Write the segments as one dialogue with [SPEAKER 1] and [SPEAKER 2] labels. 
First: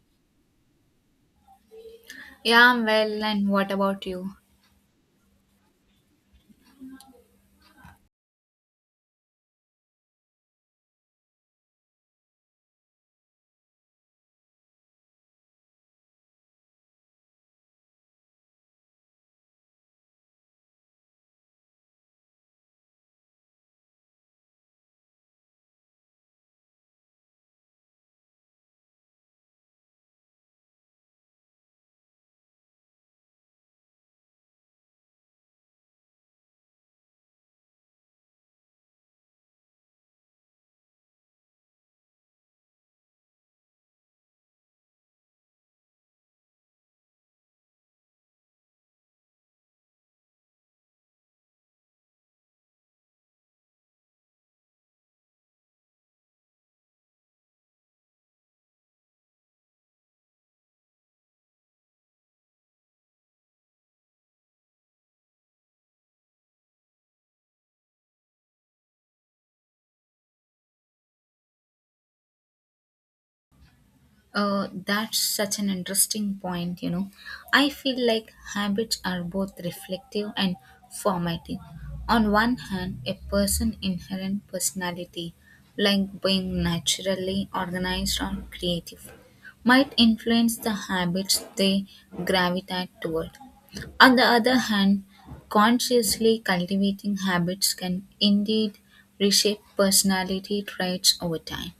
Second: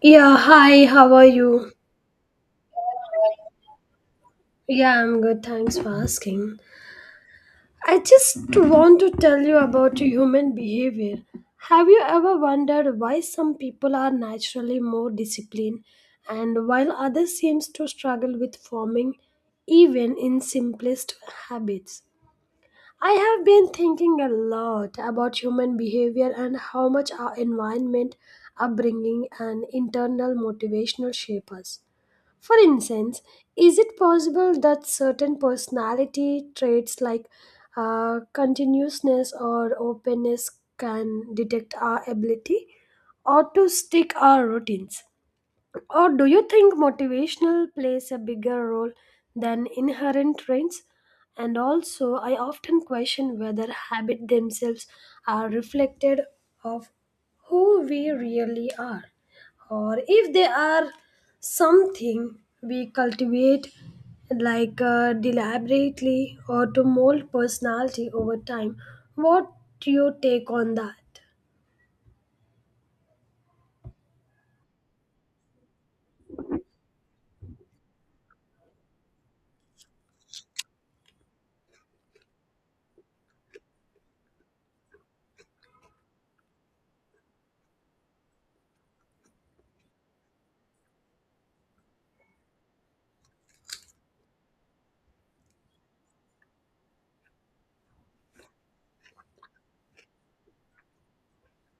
[SPEAKER 1] Yeah, hi, how are you?
[SPEAKER 2] Yeah, I'm well, and what about you?
[SPEAKER 1] Yeah, I'm good, thanks for asking. I just want to tell you about human behavior. Have you ever wondered why some people are naturally more disciplined and while others seems to struggle with forming even in simplest habits? I have been thinking a lot about human behavior and how much our environment, upbringing and internal motivational shape us. For instance, is it possible that certain personality traits like continuousness or openness can detect our ability or to stick our routines? Or do you think motivational plays a bigger role than inherent traits? And also, I often question whether habits themselves are reflected of who we really are, or if they are something we cultivate like deliberately or to mold personality over time. What do you take on that?
[SPEAKER 2] That's such an interesting point, you know. I feel like habits are both reflective and formative. On one hand, a person's inherent personality, like being naturally organized or creative, might influence the habits they gravitate toward. On the other hand, consciously cultivating habits can indeed reshape personality traits over time.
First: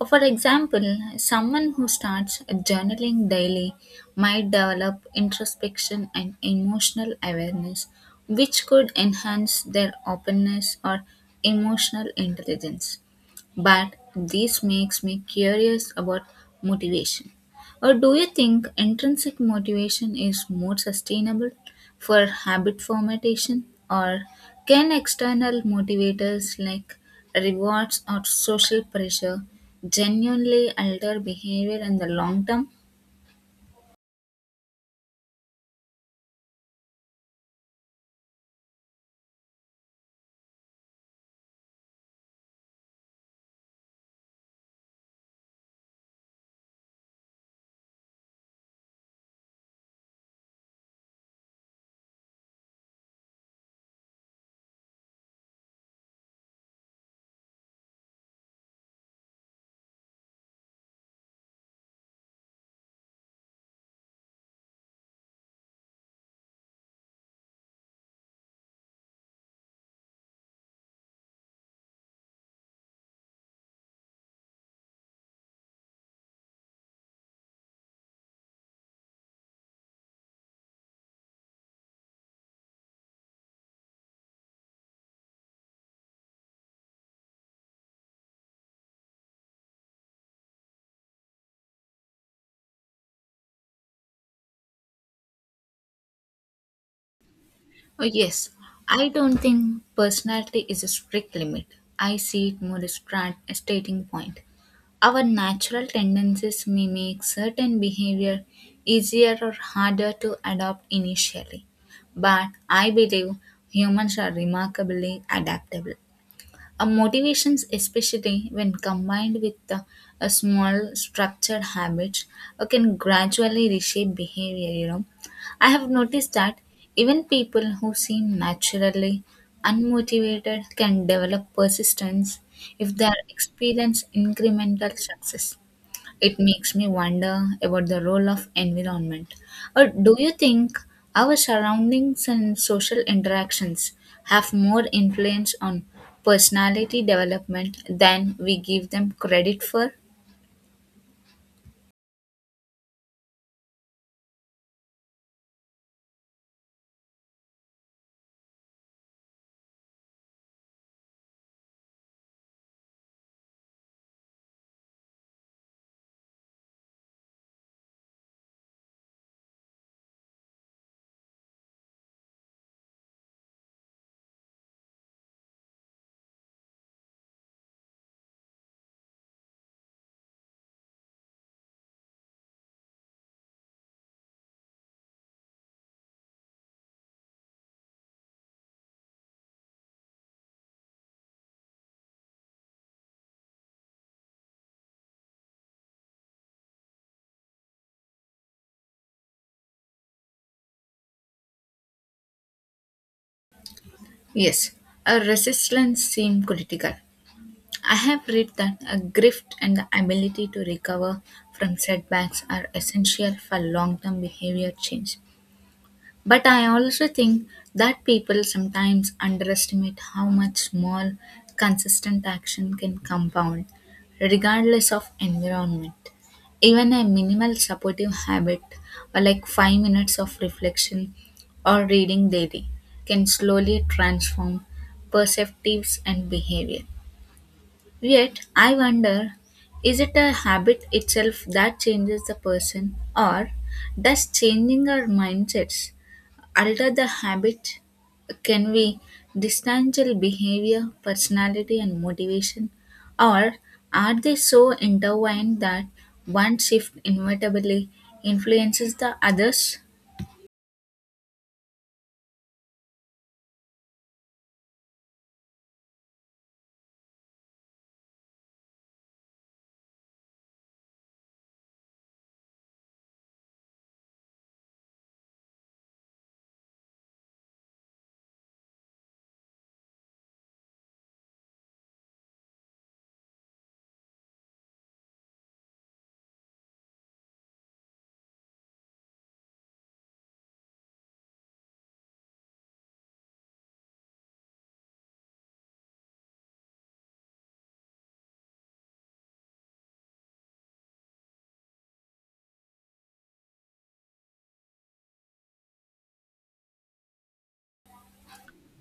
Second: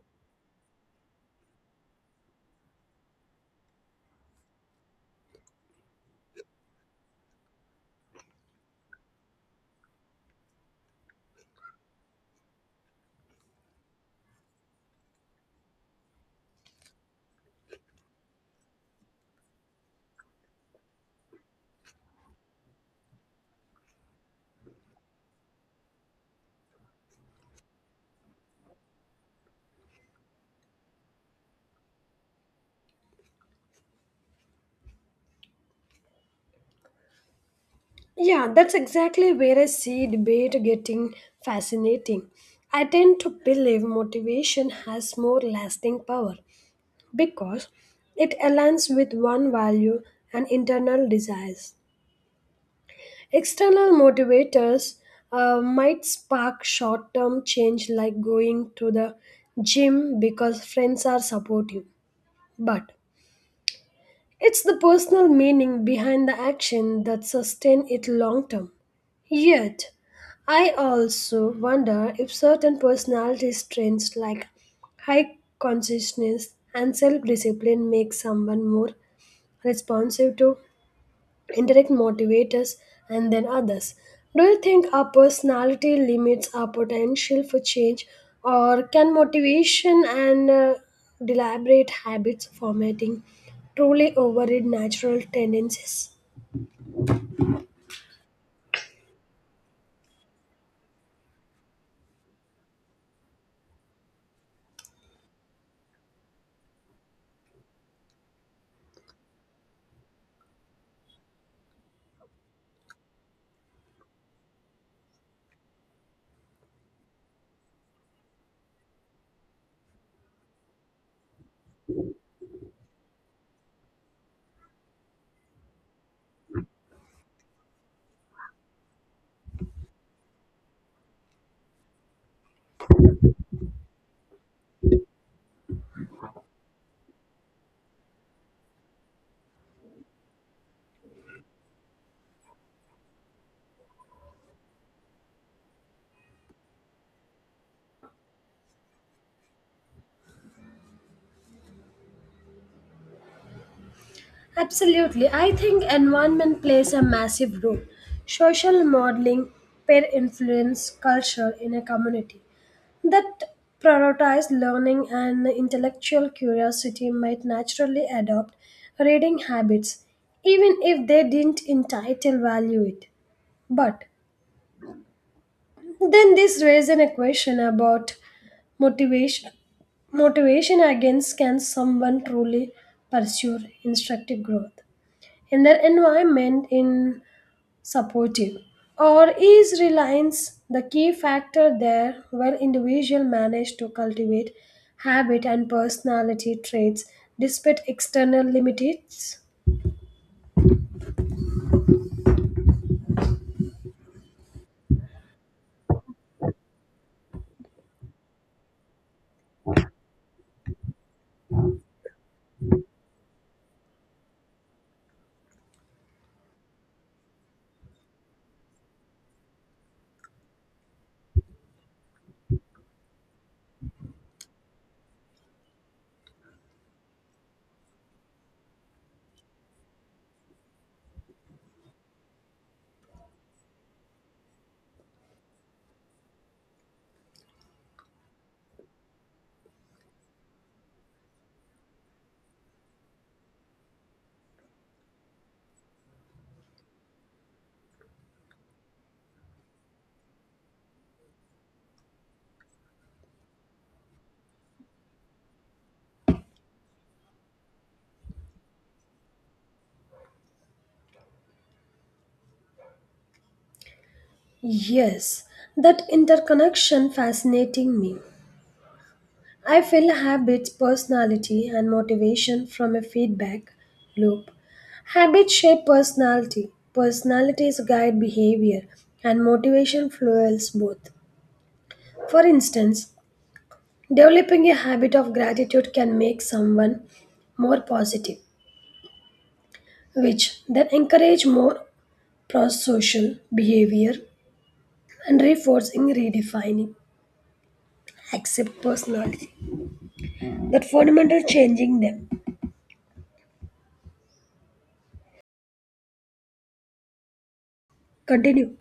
[SPEAKER 2] For example, someone who starts journaling daily might develop introspection and emotional awareness, which could enhance their openness or emotional intelligence. But this makes me curious about motivation. Or do you think intrinsic motivation is more sustainable for habit formation? Or can external motivators like rewards or social pressure genuinely alter behavior in the long term?
[SPEAKER 1] Yeah, that's exactly where I see debate getting fascinating. I tend to believe motivation has more lasting power because it aligns with one value and internal desires. External motivators might spark short term change, like going to the gym because friends are supportive. But it's the personal meaning behind the action that sustain it long term. Yet, I also wonder if certain personality traits like high consciousness and self-discipline make someone more responsive to indirect motivators, and then others. Do you think our personality limits our potential for change, or can motivation and deliberate habits formatting truly override natural tendencies?
[SPEAKER 2] Oh, yes, I don't think personality is a strict limit. I see it more as a starting point. Our natural tendencies may make certain behavior easier or harder to adopt initially, but I believe humans are remarkably adaptable. A motivations, especially when combined with a small structured habits, can gradually reshape behavior. You know, I have noticed that even people who seem naturally unmotivated can develop persistence if they experience incremental success. It makes me wonder about the role of environment. Or do you think our surroundings and social interactions have more influence on personality development than we give them credit for?
[SPEAKER 1] Absolutely. I think environment plays a massive role. Social modeling, peer influence, culture in a community that prioritize learning and intellectual curiosity might naturally adopt reading habits, even if they didn't entitle value it. But then this raises a question about motivation. Motivation against can someone truly pursue instructive growth? And their environment in supportive, or is reliance the key factor there where individual manage to cultivate habit and personality traits despite external limitations?
[SPEAKER 2] Yes, a resistance seem critical. I have read that a grift and the ability to recover from setbacks are essential for long term behavior change. But I also think that people sometimes underestimate how much small, consistent action can compound, regardless of environment. Even a minimal supportive habit, or like 5 minutes of reflection or reading daily, can slowly transform perceptives and behavior. Yet, I wonder, is it a habit itself that changes the person, or does changing our mindsets alter the habit? Can we distancial behavior, personality, and motivation, or are they so intertwined that one shift inevitably influences the others?
[SPEAKER 1] Yes, that interconnection fascinating me. I feel habits, personality, and motivation from a feedback loop. Habits shape personality, personalities guide behavior, and motivation fuels both. For instance, developing a habit of gratitude can make someone more positive, which then encourage more pro-social behavior and reinforcing redefining accept personality that fundamental changing them continue.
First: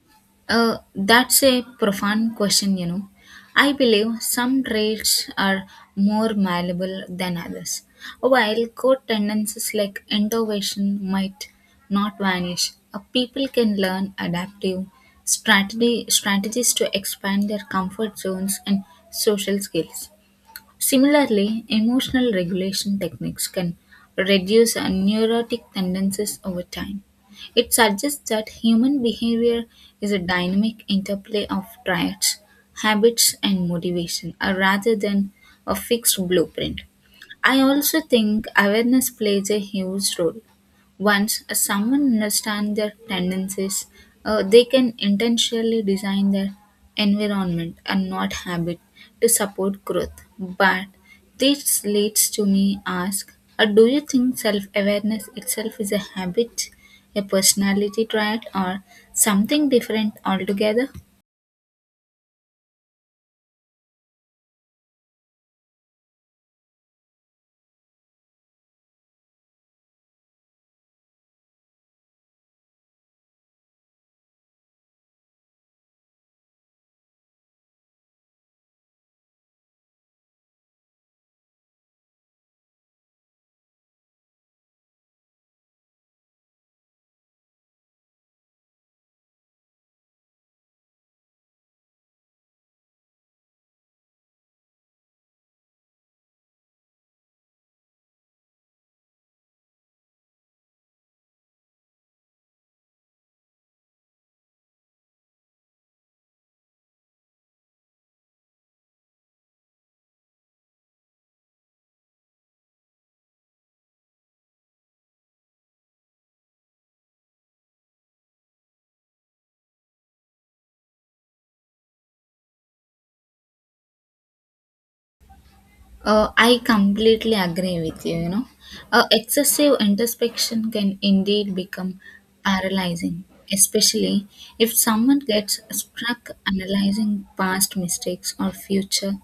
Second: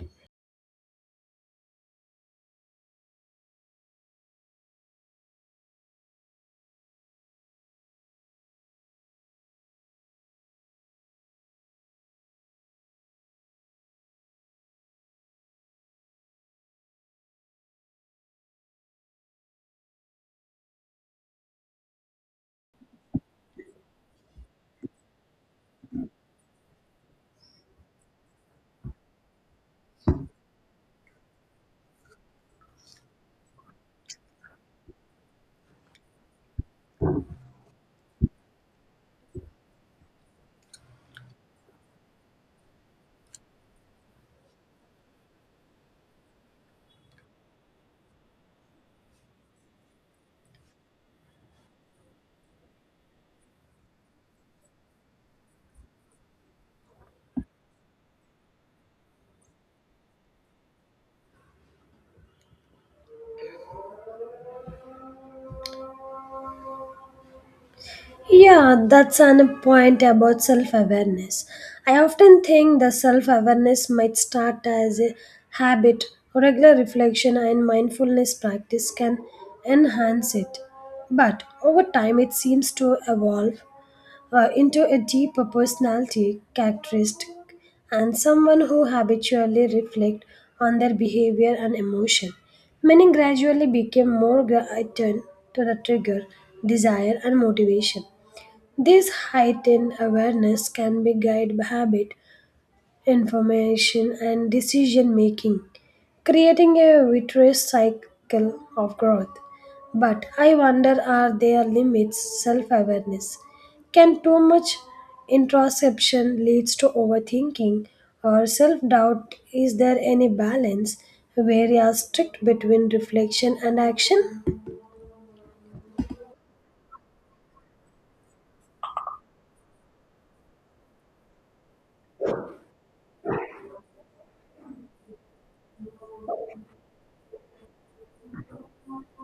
[SPEAKER 2] That's a profound question, you know. I believe some traits are more malleable than others. While core tendencies like innovation might not vanish, people can learn adaptive strategies to expand their comfort zones and social skills. Similarly, emotional regulation techniques can reduce neurotic tendencies over time. It suggests that human behavior is a dynamic interplay of traits, habits, and motivation rather than a fixed blueprint. I also think awareness plays a huge role. Once someone understands their tendencies, they can intentionally design their environment and not habit to support growth. But this leads to me ask, do you think self-awareness itself is a habit, a personality trait, or something different altogether?
[SPEAKER 1] Yeah, that's an point about self awareness. I often think the self awareness might start as a habit. Regular reflection and mindfulness practice can enhance it. But over time, it seems to evolve into a deeper personality characteristic and someone who habitually reflect on their behavior and emotion. Many gradually became attuned to the trigger, desire, and motivation. This heightened awareness can be guided by habit, information, and decision making, creating a virtuous cycle of growth. But I wonder, are there limits self awareness? Can too much introspection leads to overthinking or self doubt? Is there any balance where you are strict between reflection and action?
[SPEAKER 2] I completely agree with you. You know, excessive introspection can indeed become paralyzing, especially if someone gets stuck analyzing past mistakes or future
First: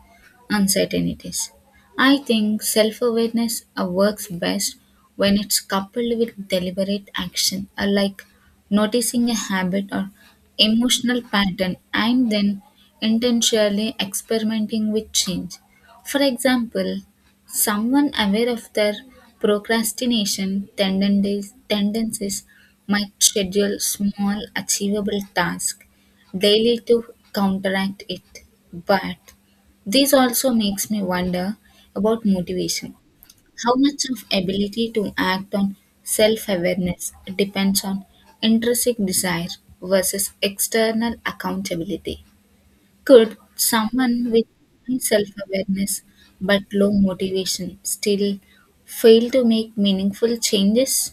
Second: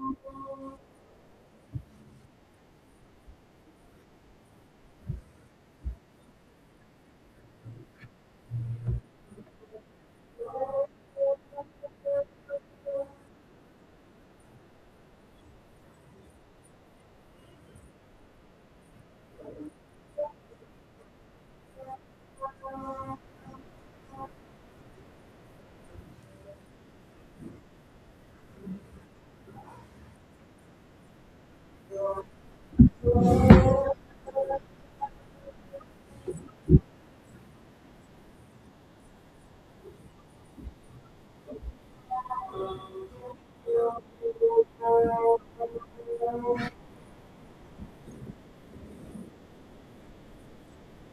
[SPEAKER 2] uncertainties. I think self awareness works best when it's coupled with deliberate action, like noticing a habit or emotional pattern and then intentionally experimenting with change. For example, someone aware of their procrastination tendencies might schedule small, achievable tasks daily to counteract it. But this also makes me wonder about motivation. How much of ability to act on self-awareness depends on intrinsic desire versus external accountability? Could someone with high self awareness but low motivation still fail to make meaningful changes?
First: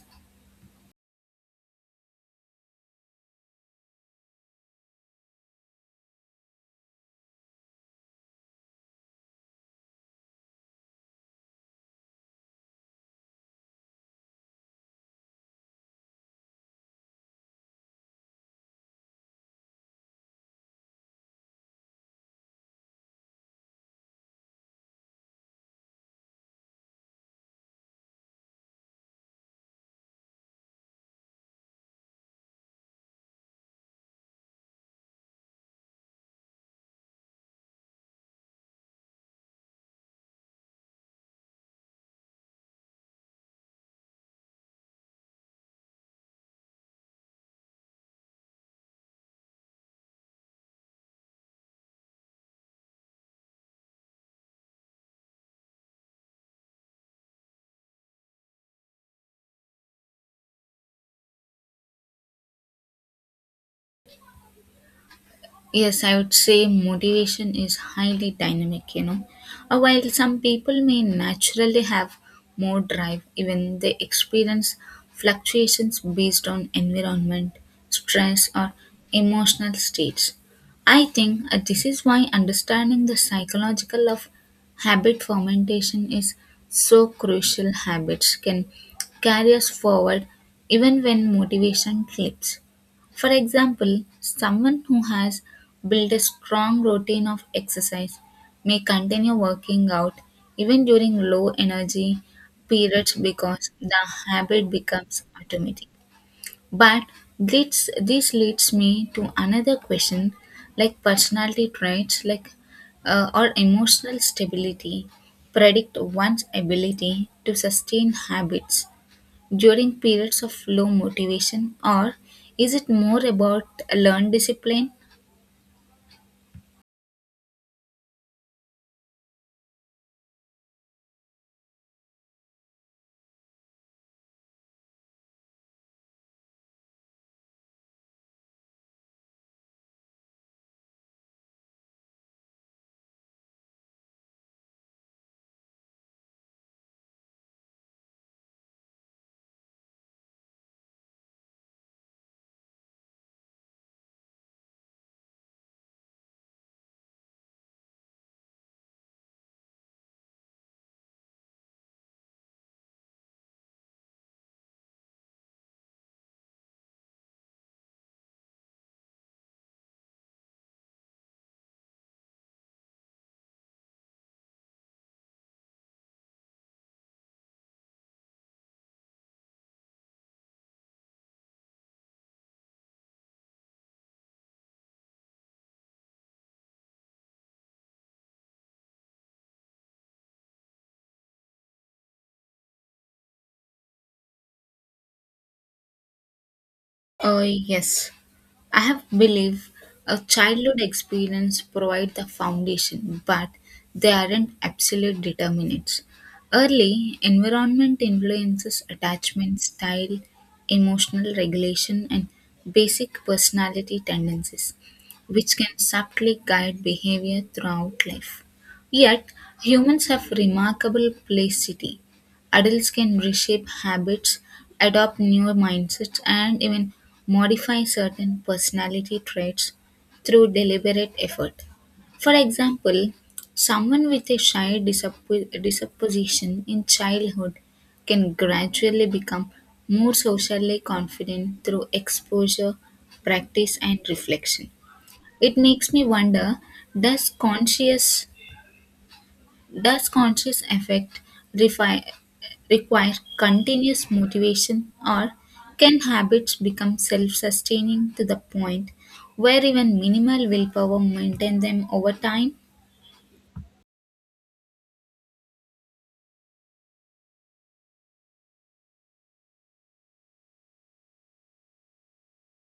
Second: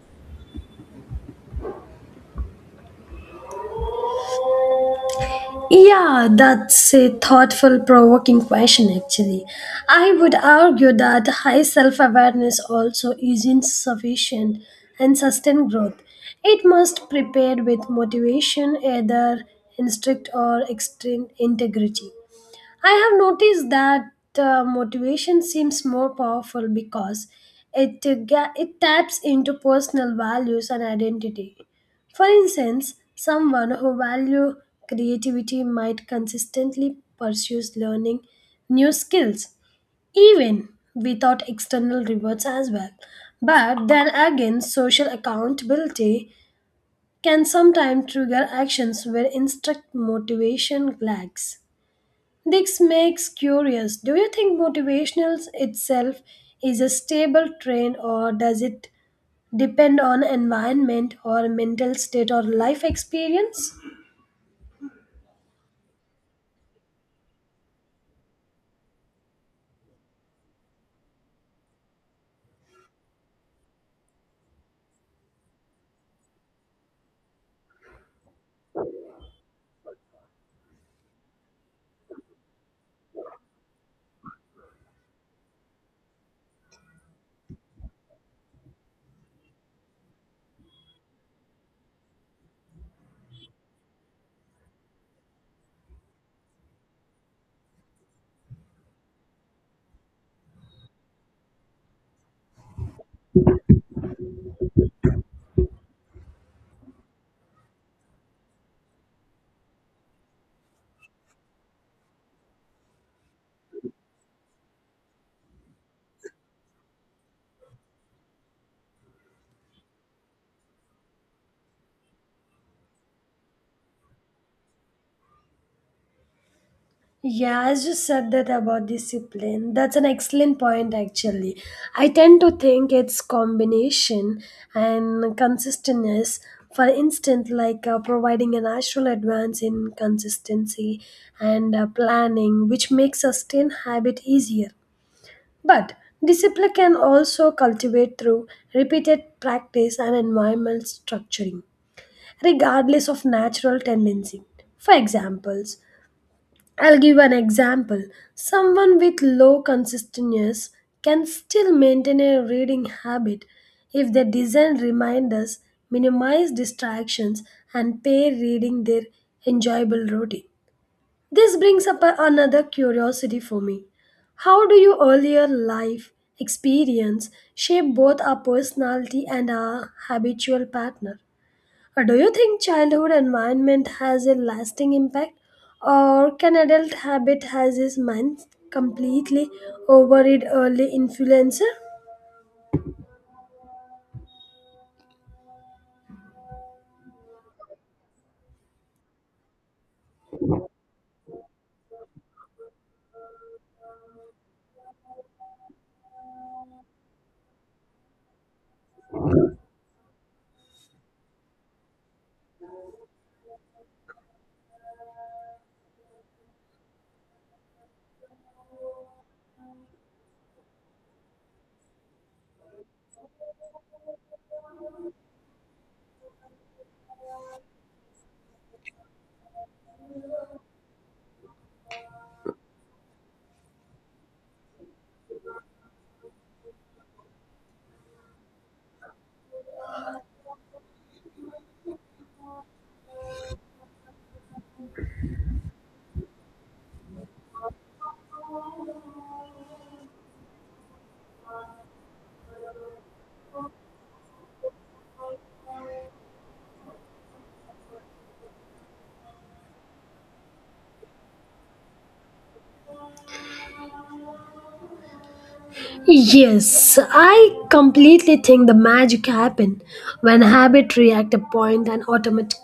[SPEAKER 1] Yeah, that's a thoughtful, provoking question, actually. I would argue that high self awareness also is not sufficient and sustain growth. It must prepare with motivation, either instinct or extreme integrity. I have noticed that motivation seems more powerful because it taps into personal values and identity. For instance, someone who value creativity might consistently pursues learning new skills even without external rewards as well. But then again, social accountability can sometimes trigger actions where instruct motivation lags. This makes curious. Do you think motivational itself is a stable trend, or does it depend on environment or mental state or life experience?
[SPEAKER 2] Yes, I would say motivation is highly dynamic, you know. While some people may naturally have more drive, even they experience fluctuations based on environment, stress, or emotional states. I think this is why understanding the psychological of habit fermentation is so crucial. Habits can carry us forward even when motivation flips. For example, someone who has build a strong routine of exercise may continue working out even during low energy periods because the habit becomes automatic. But this leads me to another question, like personality traits like or emotional stability predict one's ability to sustain habits during periods of low motivation, or is it more about learned discipline?
[SPEAKER 1] Yeah, I just said that about discipline. That's an excellent point actually. I tend to think it's combination and consistentness. For instance, like providing a natural advance in consistency and planning, which makes sustain habit easier. But discipline can also cultivate through repeated practice and environmental structuring, regardless of natural tendency. For examples, I'll give an example. Someone with low consistence can still maintain a reading habit if they design reminders, minimize distractions, and pair reading their enjoyable routine. This brings up another curiosity for me. How do your earlier life experience shape both our personality and our habitual partner? Or do you think childhood environment has a lasting impact, or can adult habit has its mind completely over it early influencer?
[SPEAKER 2] Yes, I have believe a childhood experience provide the foundation, but they aren't absolute determinants. Early environment influences attachment style, emotional regulation, and basic personality tendencies, which can subtly guide behavior throughout life. Yet, humans have remarkable plasticity. Adults can reshape habits, adopt newer mindsets, and even modify certain personality traits through deliberate effort. For example, someone with a shy disposition in childhood can gradually become more socially confident through exposure, practice, and reflection. It makes me wonder, does conscious does conscious refi- require continuous motivation, or can habits become self sustaining to the point where even minimal willpower maintain them over time?
[SPEAKER 1] Yes, I completely think the magic happen when habit react a point and automaticity.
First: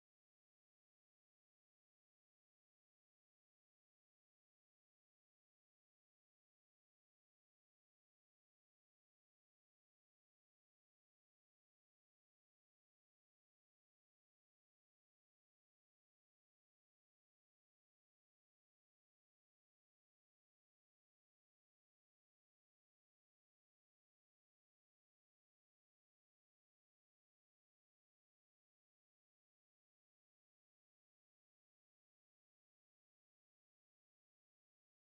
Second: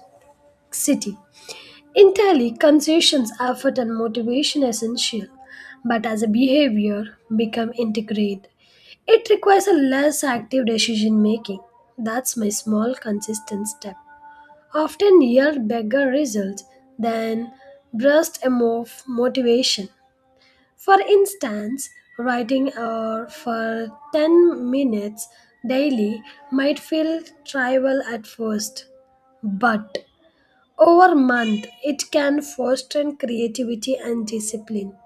[SPEAKER 1] Entirely, tally, concessions, effort, and motivation are essential, but as a behavior become integrate, it requires a less active decision making. That's my small consistent step. Often yield bigger results than burst of motivation. For instance, writing or for 10 minutes daily might feel trivial at first, but over month, it can foster creativity and discipline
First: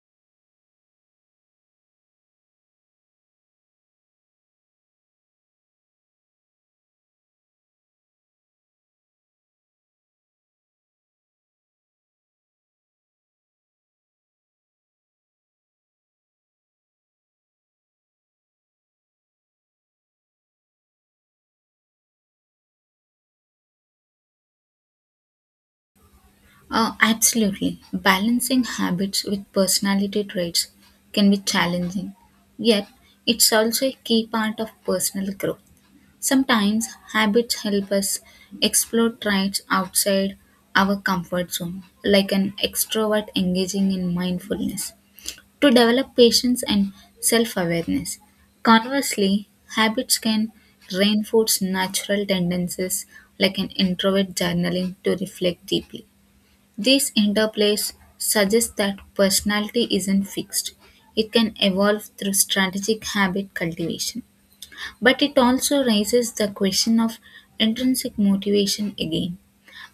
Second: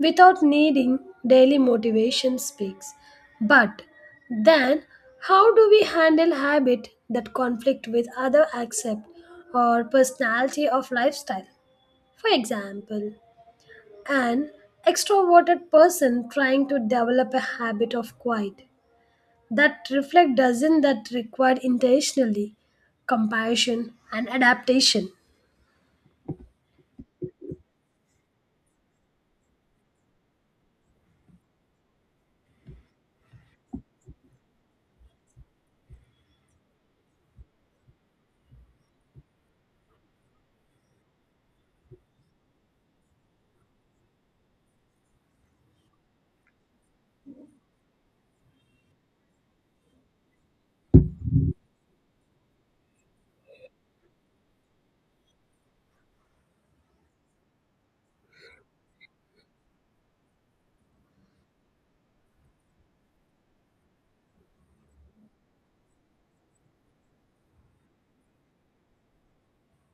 [SPEAKER 1] without needing daily motivation speaks. But then, how do we handle habit that conflict with other accept or personality of lifestyle? For example, an extroverted person trying to develop a habit of quiet that reflect, doesn't that require intentionally compassion and adaptation?
[SPEAKER 2] Absolutely. Balancing habits with personality traits can be challenging, yet, it's also a key part of personal growth. Sometimes habits help us explore traits outside our comfort zone, like an extrovert engaging in mindfulness, to develop patience and self awareness. Conversely, habits can reinforce natural tendencies, like an introvert journaling to reflect deeply. These interplays suggest that personality isn't fixed, it can evolve through strategic habit cultivation. But it also raises the question of intrinsic motivation again.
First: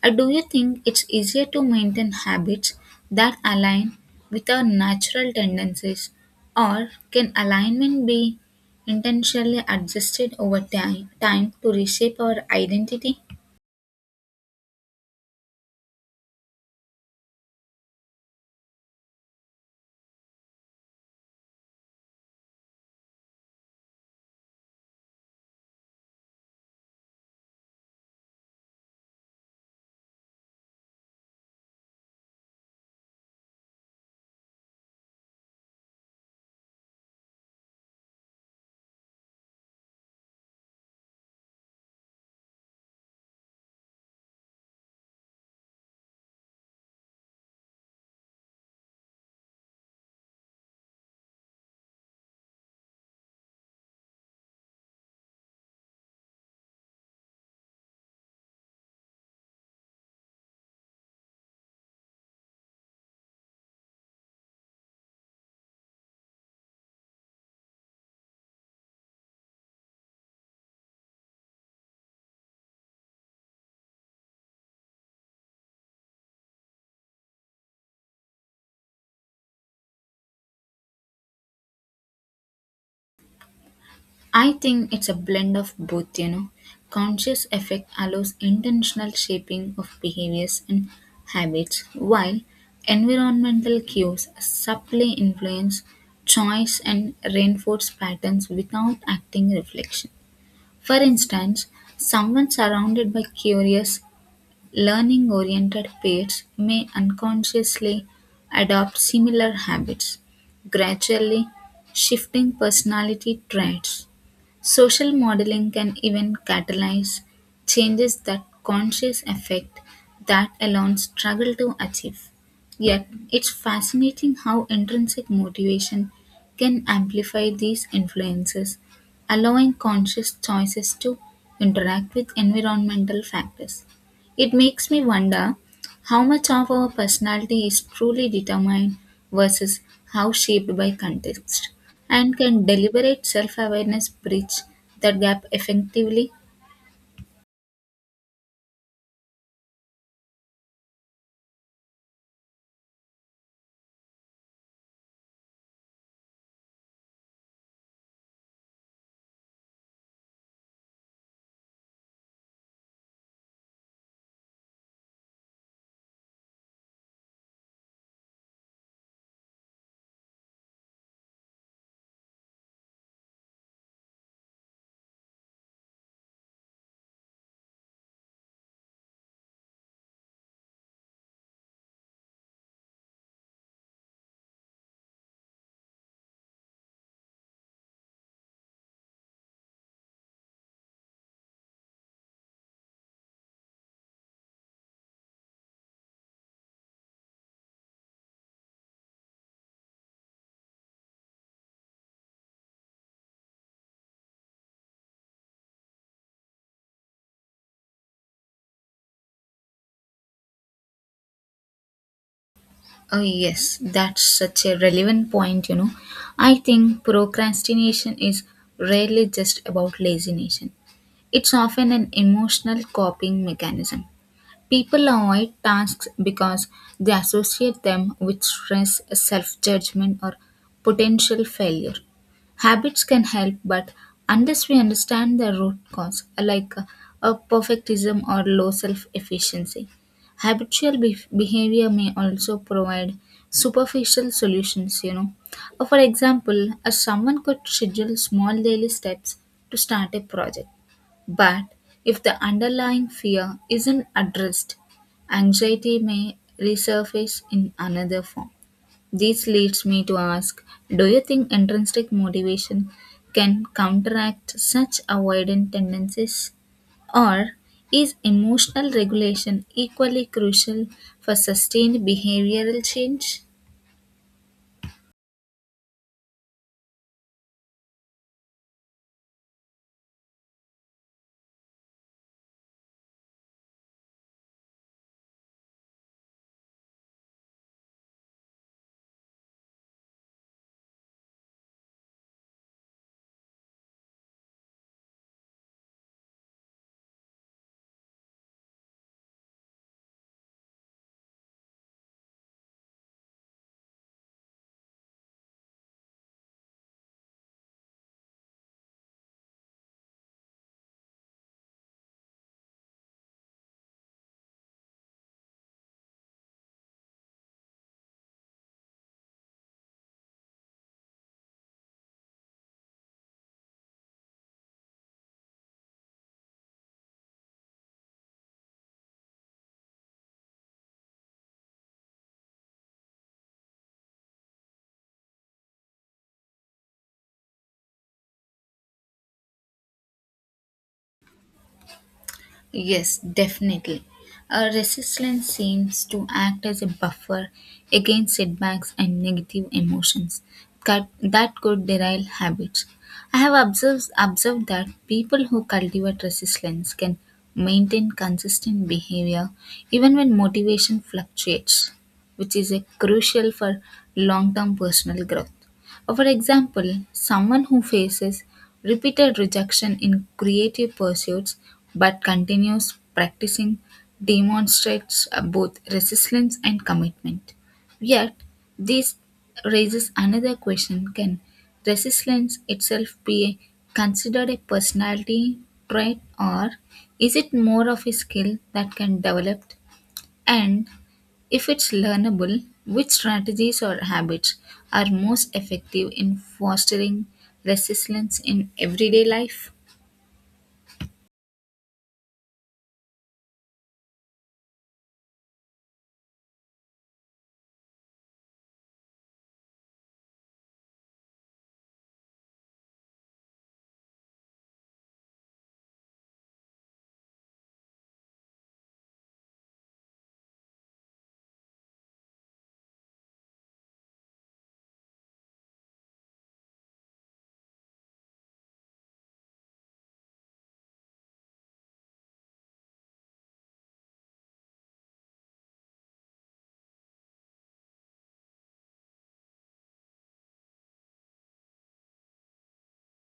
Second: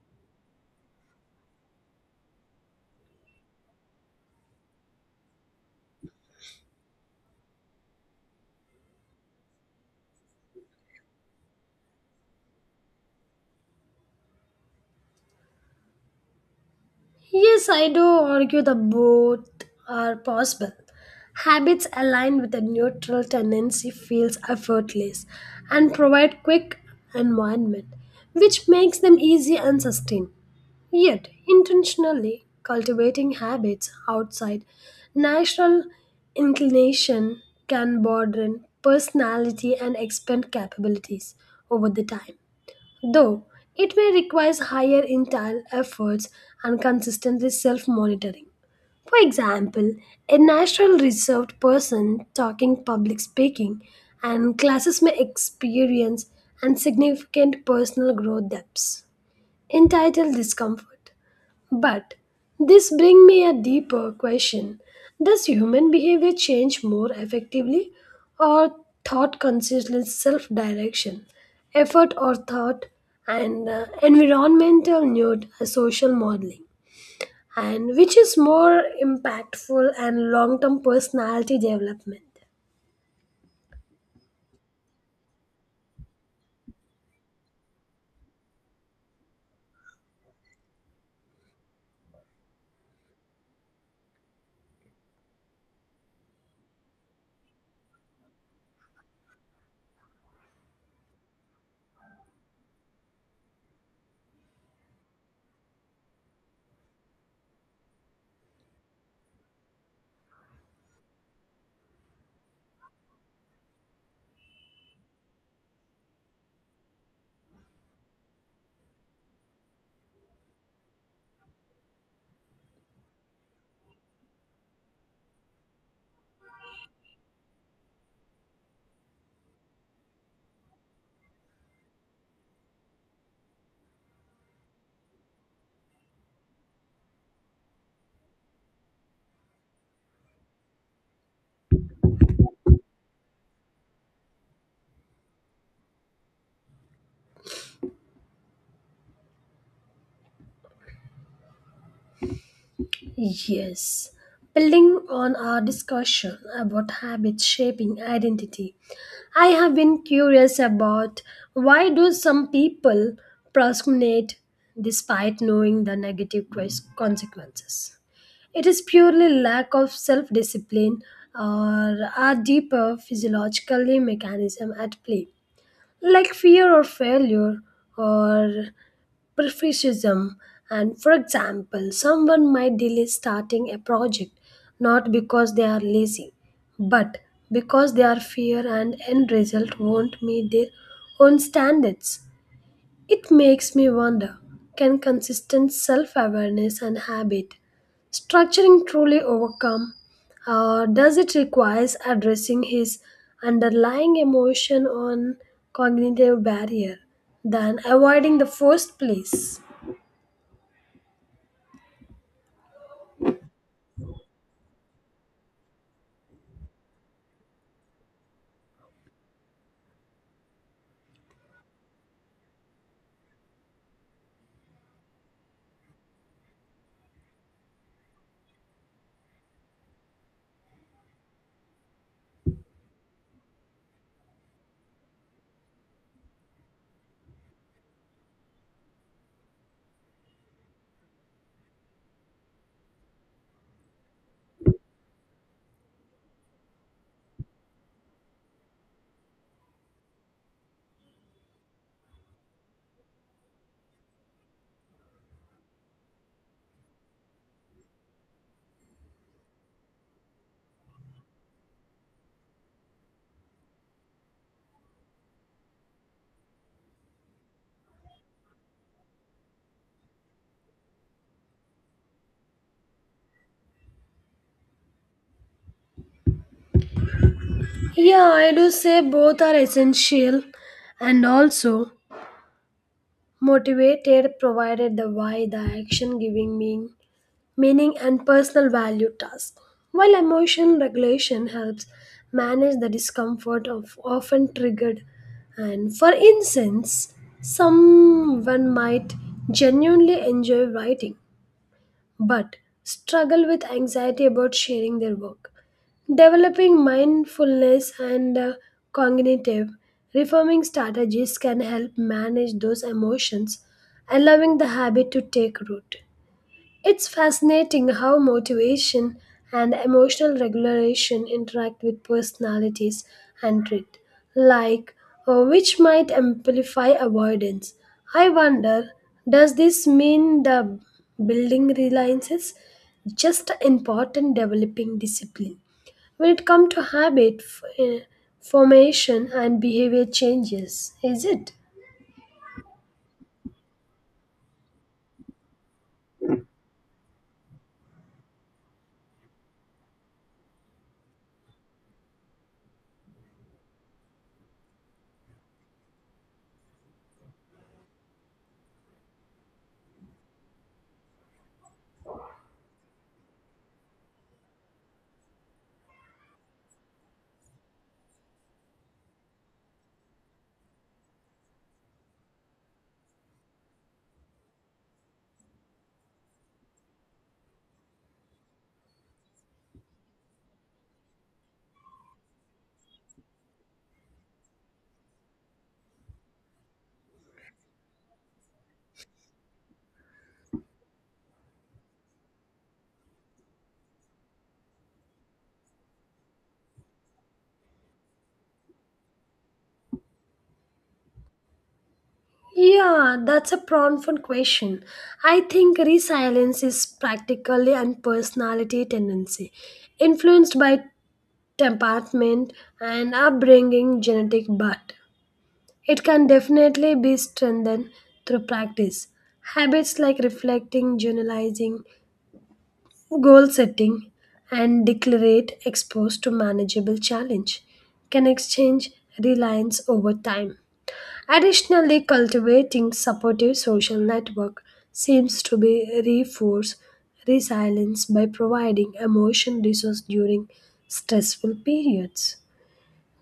[SPEAKER 2] Do you think it's easier to maintain habits that align with our natural tendencies, or can alignment be intentionally adjusted over time to reshape our identity?
[SPEAKER 1] Yes, I do argue that both are possible. Habits aligned with a neutral tendency feels effortless and provide quick environment, which makes them easy and sustained. Yet, intentionally cultivating habits outside natural inclination can broaden personality and expand capabilities over the time, though it may require higher internal efforts and consistent self monitoring. For example, a natural reserved person talking public speaking and classes may experience and significant personal growth depths, entitled discomfort. But this brings me a deeper question. Does human behavior change more effectively or thought consistent self direction, effort or thought, and environmental nude social modeling? And which is more impactful and long term personality development?
[SPEAKER 2] I think it's a blend of both, you know. Conscious effect allows intentional shaping of behaviors and habits, while environmental cues subtly influence choice and reinforce patterns without acting reflection. For instance, someone surrounded by curious, learning oriented peers may unconsciously adopt similar habits, gradually shifting personality traits. Social modeling can even catalyze changes that conscious effect that alone struggle to achieve. Yet, it's fascinating how intrinsic motivation can amplify these influences, allowing conscious choices to interact with environmental factors. It makes me wonder how much of our personality is truly determined versus how shaped by context. And can deliberate self awareness bridge that gap effectively?
[SPEAKER 1] Yes. Building on our discussion about habits shaping identity, I have been curious about why do some people procrastinate despite knowing the consequences? It is purely lack of self-discipline or a deeper physiological mechanism at play, like fear or failure or perfectionism? And for example, someone might delay starting a project not because they are lazy but because they are fear and end result won't meet their own standards. It makes me wonder, can consistent self-awareness and habit structuring truly overcome, or does it requires addressing his underlying emotion on cognitive barrier than avoiding the first place?
[SPEAKER 2] Oh, yes, that's such a relevant point, you know. I think procrastination is rarely just about laziness, it's often an emotional coping mechanism. People avoid tasks because they associate them with stress, self judgment, or potential failure. Habits can help, but unless we understand the root cause, like a perfectism or low self efficiency, habitual behavior may also provide superficial solutions. You know, for example, someone could schedule small daily steps to start a project, but if the underlying fear isn't addressed, anxiety may resurface in another form. This leads me to ask, do you think intrinsic motivation can counteract such avoidant tendencies? Or is emotional regulation equally crucial for sustained behavioral change?
[SPEAKER 1] Yeah, I do say both are essential and also motivated provided the why, the action giving meaning, meaning and personal value task. While emotion regulation helps manage the discomfort of often triggered. And for instance, someone might genuinely enjoy writing but struggle with anxiety about sharing their work. Developing mindfulness and cognitive reforming strategies can help manage those emotions, allowing the habit to take root. It's fascinating how motivation and emotional regulation interact with personalities and trait, like which might amplify avoidance. I wonder, does this mean the building reliances just important developing discipline? When it comes to formation and behavior changes, is it?
[SPEAKER 2] Yes, definitely. A resistance seems to act as a buffer against setbacks and negative emotions that could derail habits. I have observed that people who cultivate resistance can maintain consistent behavior even when motivation fluctuates, which is a crucial for long term personal growth. For example, someone who faces repeated rejection in creative pursuits but continues practicing demonstrates both resilience and commitment. Yet, this raises another question, can resilience itself be considered a personality trait, or is it more of a skill that can develop, and if it's learnable, which strategies or habits are most effective in fostering resilience in everyday life?
[SPEAKER 1] Yeah, that's a profound question. I think resilience is practically a personality tendency, influenced by temperament and upbringing, genetic, but it can definitely be strengthened through practice. Habits like reflecting, journalizing, goal setting, and declarate exposed to manageable challenge can exchange reliance over time. Additionally, cultivating supportive social network seems to be reinforce resilience by providing emotion resource during stressful periods.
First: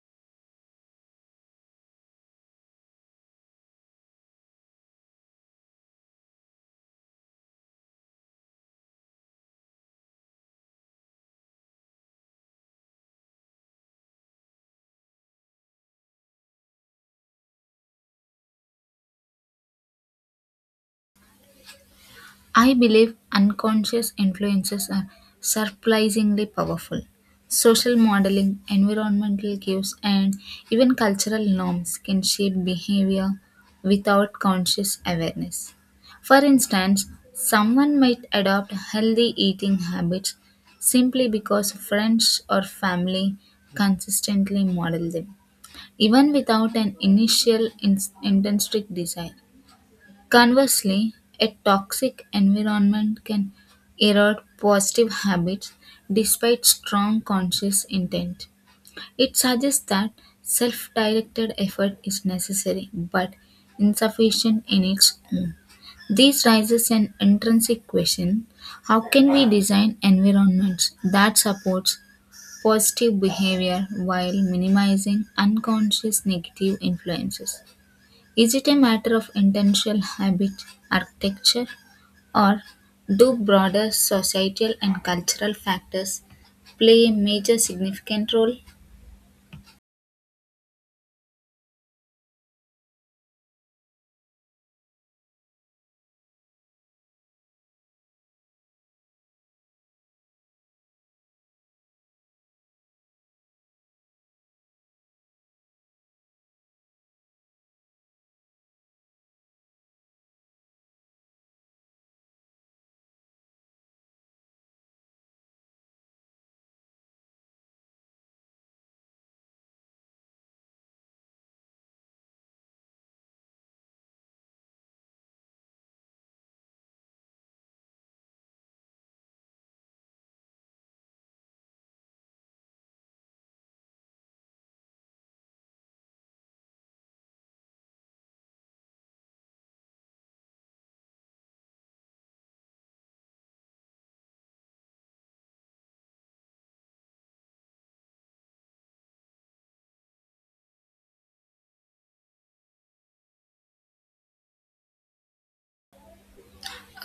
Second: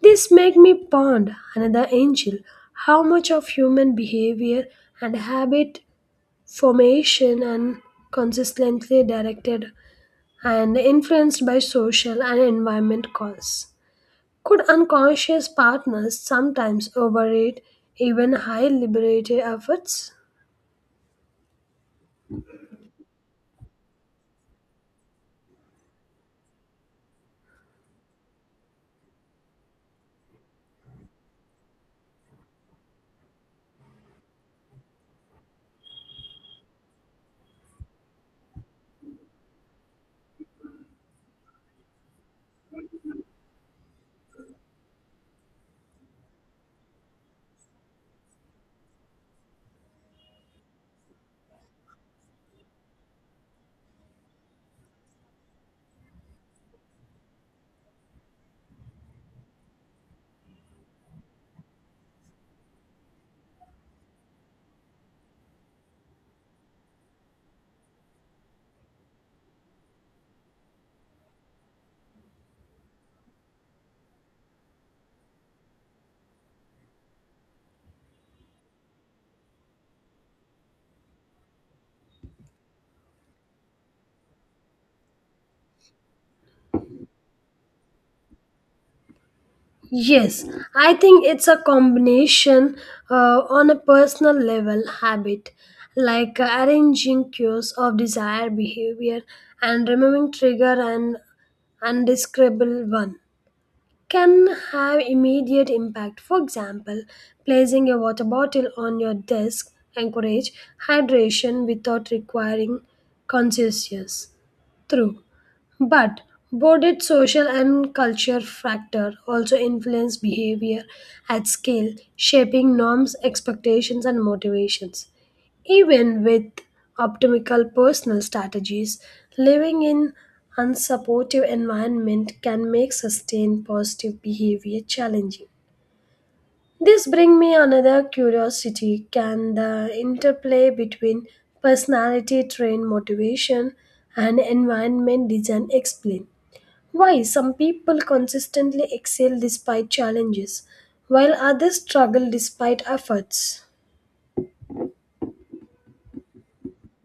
[SPEAKER 1] This make me ponder another angel, how much of human behavior and habit formation and consistently directed and influenced by social and environment cause. Could unconscious partners sometimes overrate even high liberated efforts?
[SPEAKER 2] I believe unconscious influences are surprisingly powerful. Social modeling, environmental cues, and even cultural norms can shape behavior without conscious awareness. For instance, someone might adopt healthy eating habits simply because friends or family consistently model them, even without an initial intrinsic desire. Conversely, a toxic environment can erode positive habits despite strong conscious intent. It suggests that self directed effort is necessary but insufficient in its own. This raises an intrinsic question, how can we design environments that supports positive behavior while minimizing unconscious negative influences? Is it a matter of intentional habit architecture, or do broader societal and cultural factors play a major significant role?
[SPEAKER 1] Yes, I think it's a combination on a personal level habit, like arranging cues of desire behavior and removing trigger and undescribable one can have immediate impact. For example, placing a water bottle on your desk encourage hydration without requiring conscious through. But both social and culture factor also influence behavior at scale, shaping norms, expectations, and motivations. Even with optimal personal strategies, living in unsupportive environment can make sustained positive behavior challenging. This brings me another curiosity. Can the interplay between personality train motivation and environment design explain why some people consistently excel despite challenges, while others struggle despite efforts?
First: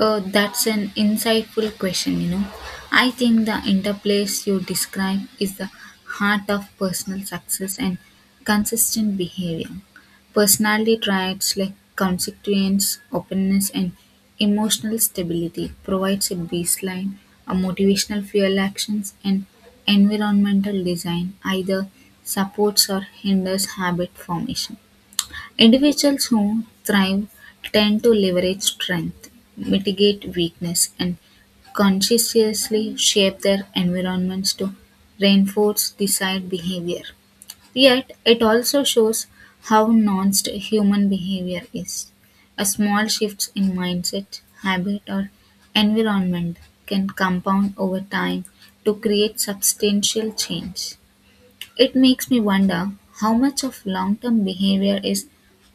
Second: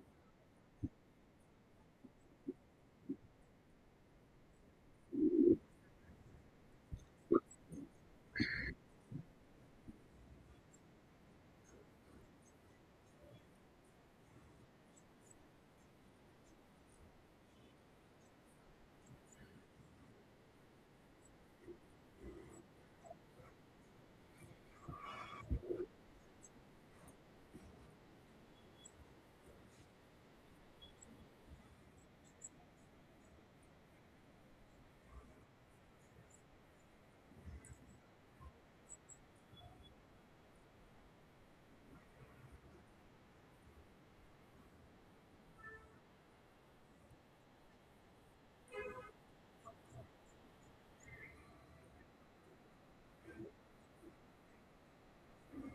[SPEAKER 2] That's an insightful question, you know. I think the interplays you describe is the heart of personal success and consistent behavior. Personality traits like consequence, openness, and emotional stability provides a baseline, a motivational fuel actions, and environmental design either supports or hinders habit formation. Individuals who thrive tend to leverage strength, mitigate weakness, and consciously shape their environments to reinforce desired behavior. Yet, it also shows how nuanced human behavior is. A small shift in mindset, habit, or environment can compound over time to create substantial change. It makes me wonder how much of long term behavior is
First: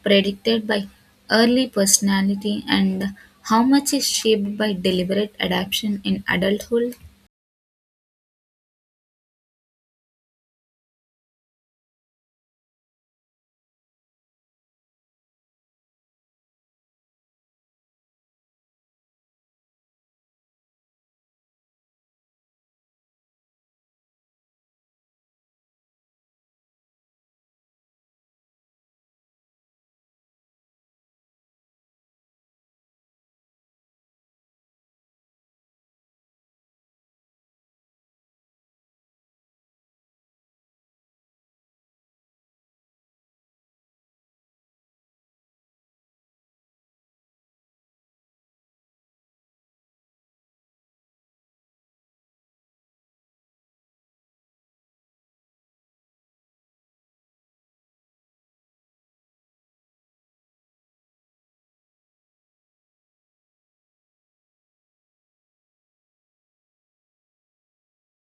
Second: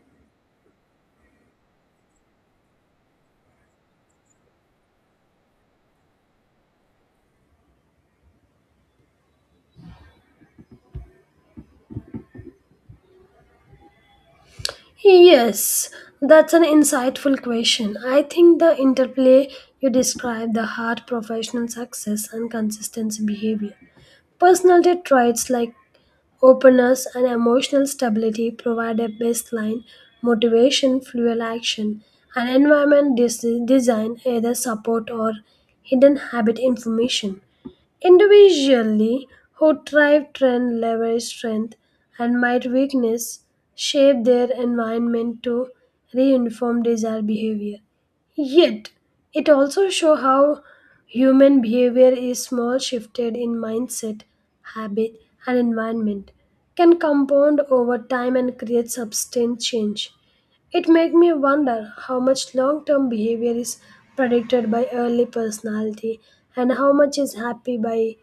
[SPEAKER 2] predicted by early personality and how much is shaped by deliberate adaptation in adulthood.
[SPEAKER 1] Yes, that's an insightful question. I think the interplay you describe the hard professional success and consistency behavior. Personality traits like openness and emotional stability provide a baseline, motivation, fuel action, and design either support or hidden habit information. Individually, who thrive trend leverage strength and might weakness shape their environment to reinform desired behavior. Yet, it also shows how human behavior is small shifted in mindset, habit, and environment can compound over time and create substantial change. It made me wonder how much long term behavior is predicted by early personality and how much is happy by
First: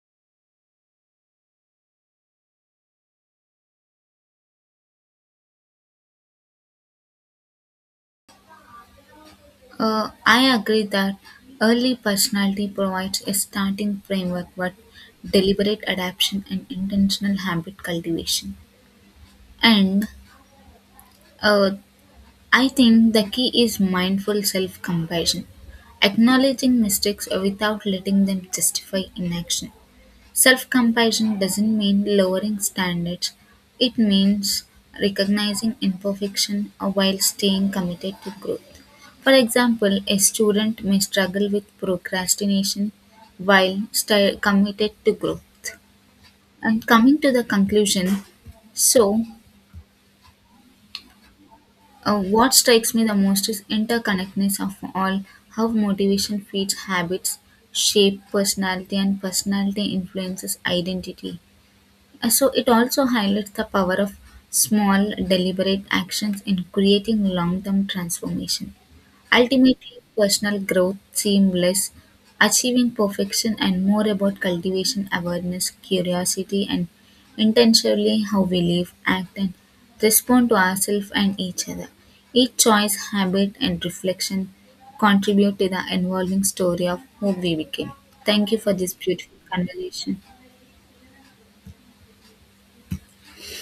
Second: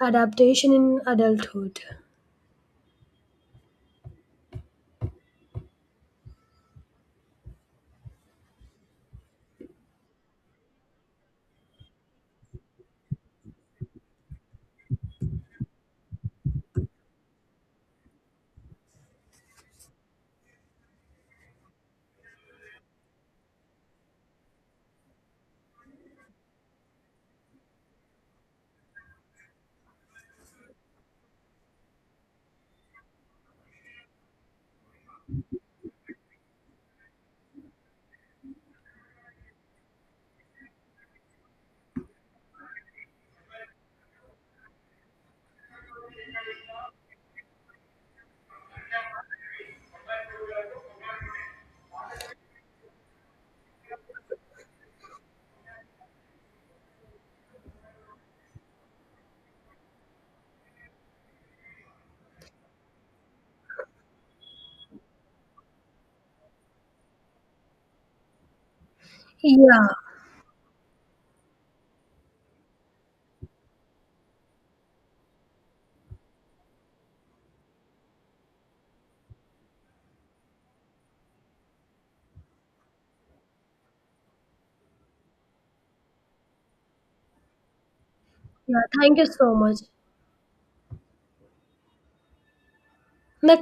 [SPEAKER 1] adaptation in adulthood.
[SPEAKER 2] I agree that early personality provides a starting framework, but deliberate adaptation and intentional habit cultivation. And uh, I think the key is mindful self compassion, acknowledging mistakes without letting them justify inaction. Self compassion doesn't mean lowering standards, it means recognizing imperfection while staying committed to growth. For example, a student may struggle with procrastination while stay committed to growth. And coming to the conclusion, so what strikes me the most is interconnectedness of all, how motivation feeds habits, shape personality, and personality influences identity. So it also highlights the power of small, deliberate actions in creating long term transformation.
[SPEAKER 1] Yeah,
[SPEAKER 2] Ultimately, personal growth seems less achieving perfection and more about cultivation, awareness, curiosity, and intentionally how we live, act, and respond to ourselves and each other. Each choice, habit, and reflection contribute to the evolving story of who we became. Thank you for
[SPEAKER 1] yeah,
[SPEAKER 2] this
[SPEAKER 1] thank you
[SPEAKER 2] beautiful
[SPEAKER 1] so much.
[SPEAKER 2] conversation.
[SPEAKER 1] The